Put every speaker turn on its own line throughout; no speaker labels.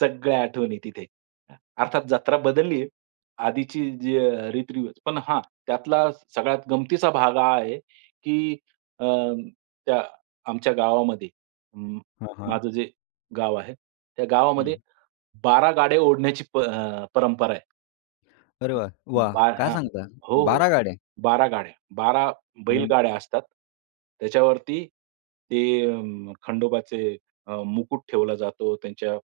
सगळ्या आठवणी तिथे. अ, अर्थात जत्रा बदलली आहे. आधीची जी अ, रीतरिवाज पण हा त्यातला सगळ्यात गमतीचा भाग हा आहे, की अ, त्या आमच्या गावामध्ये, म
हां, हां.
माझं जे गाव आहे, त्या
हं.
गावामध्ये 12 गाड्या ओढण्याची प परंपरा आहे.
अरे वाह! वाह!
बा
काय
हां,
सांगता?
हो, हो,
12 गाड्या.
12 गाड्या. 12
म्हण
बैलगाड्या असतात. त्याच्यावरती ते अं, खंडोबाचे अ, मुकुट ठेवला जातो. त्यांच्या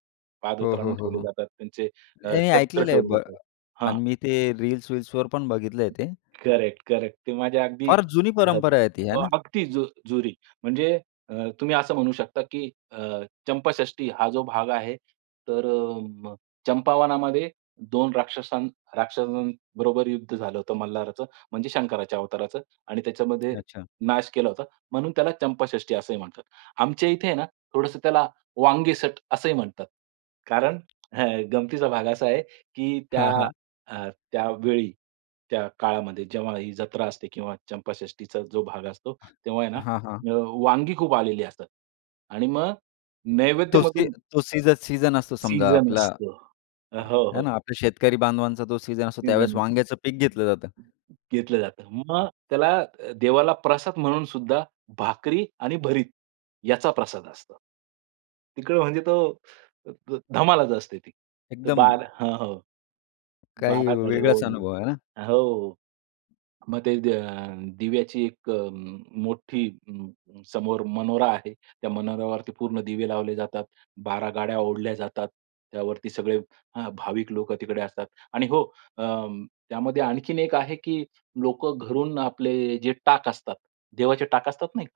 हो, हो,
पादत्राणं
हो,
ठेवले
हो.
जातात. त्यांचे अ,
हे
शस्त्र
ऐकलेलं आहे
ठेवले
ब
जातात हां.
आणि मी ते रील्स-विल्सवर पण बघितलंय ते.
करेक्ट-करेक्ट. ते माझ्या अगदी
फार जुनी
घरात
परंपरा
[unintelligible]
आहे ती,
हो
आहे ना?
अगदी जु जुरी. म्हणजे अ, तुम्ही असं म्हणू शकता की अ, चंपाषष्ठी हा जो भाग आहे तर म चंपावनामध्ये 2 राक्षस राक्षसांबरोबर युद्ध झालं होतं मल्हाराचं. म्हणजे शंकराच्या अवताराचं आणि त्याच्यामध्ये
अच्छा.
नाश केला होता. म्हणून त्याला चंपाषष्ठी असंही म्हणतात. आमच्या इथे आहे ना, थोडंसं त्याला, वांगेसट असंही म्हणतात. कारण हा गमतीचा भाग असा आहे, की त्या
हां, हां.
हा त्यावेळी, त्या काळामध्ये जेव्हा ही जत्रा असते किंवा चंपाषष्ठीचा जो भाग असतो, तेव्हा आहे ना,
हां, हां.
अ, वांगी खूप आलेली असतात आणि मग
तो सी
नैवेद्यामधून
तो सीझ सीझन असतो समजा
सीझन
आपला.
असतो. अ,
हा,
हो,
है
हो.
ना आपल्या शेतकरी बांधवांचा जो सीझन असतो. त्यावेळेस
सीझन असतो.
वांग्याचं पीक घेतलं जातं.
घेतलं जातं. मग त्याला अ, देवाला प्रसाद म्हणून सुद्धा भाकरी आणि भरीत याचा प्रसाद असतो. तिकडे म्हणजे तो ध धमालच असते ती. तर
एकदम.
12 हां, हो,
काही
12 गाड्या
वेगळाच
ओढणं
अनुभव आहे ना?
हो, मग ते दे दिव्याची एक अ, मोठी अं, समोर मनोरा आहे. त्या मनोऱ्यावरती पूर्ण दिवे लावले जातात. 12 गाड्या ओढल्या जातात. त्यावरती सगळे हा भाविक लोकं तिकडे असतात आणि हो अ, त्यामध्ये आणखीन एक आहे की लोकं घरून आपले जे टाक असतात, देवाचे टाक असतात नाही का?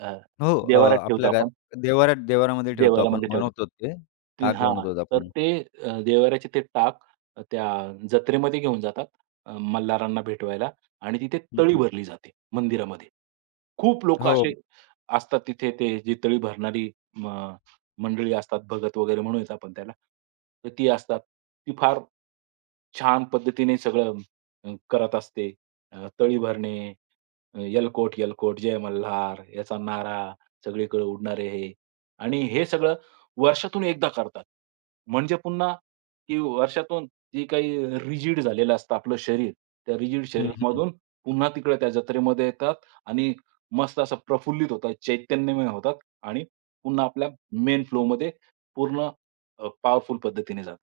अ,
हो, अ,
देवारात ठेवतो
आपल्या घर
आपण.
देवारा देवारामध्ये ठेवतो आपण.
देवाऱ्यामध्ये ठेवतात.
बनवतो ते,
ते
टाक
हां,
बनवतोत
तर
आपण.
ते अ, देवाऱ्याचे ते टाक त्या जत्रेमध्ये घेऊन जातात, अ, मल्हारांना भेटवायला आणि तिथे
हं,
तळी
हं.
भरली जाते मंदिरामध्ये. खूप लोकं
हो.
असे असतात तिथे ते तळी भरणारी म मंडळी असतात भगत वगैरे म्हणूया आपण त्याला तर ती असतात. ती फार छान पद्धतीने सगळं करत असते. तळी भरणे, एलकोट-एलकोट जय मल्हार, याचा नारा सगळीकडे उडणारे हे आणि हे सगळं वर्षातून एकदा करतात. म्हणजे पुन्हा की वर्षातून जे काही रिजिड झालेलं असतं आपलं शरीर, त्या रिजिड
हं, हं.
शरीरामधून पुन्हा तिकडे त्या जत्रेमध्ये येतात आणि मस्त असं प्रफुल्लित होतात, चैतन्यमय होतात आणि पुन्हा आपल्या मेन फ्लोमध्ये पूर्ण अ, पॉवरफुल पद्धतीने जातात.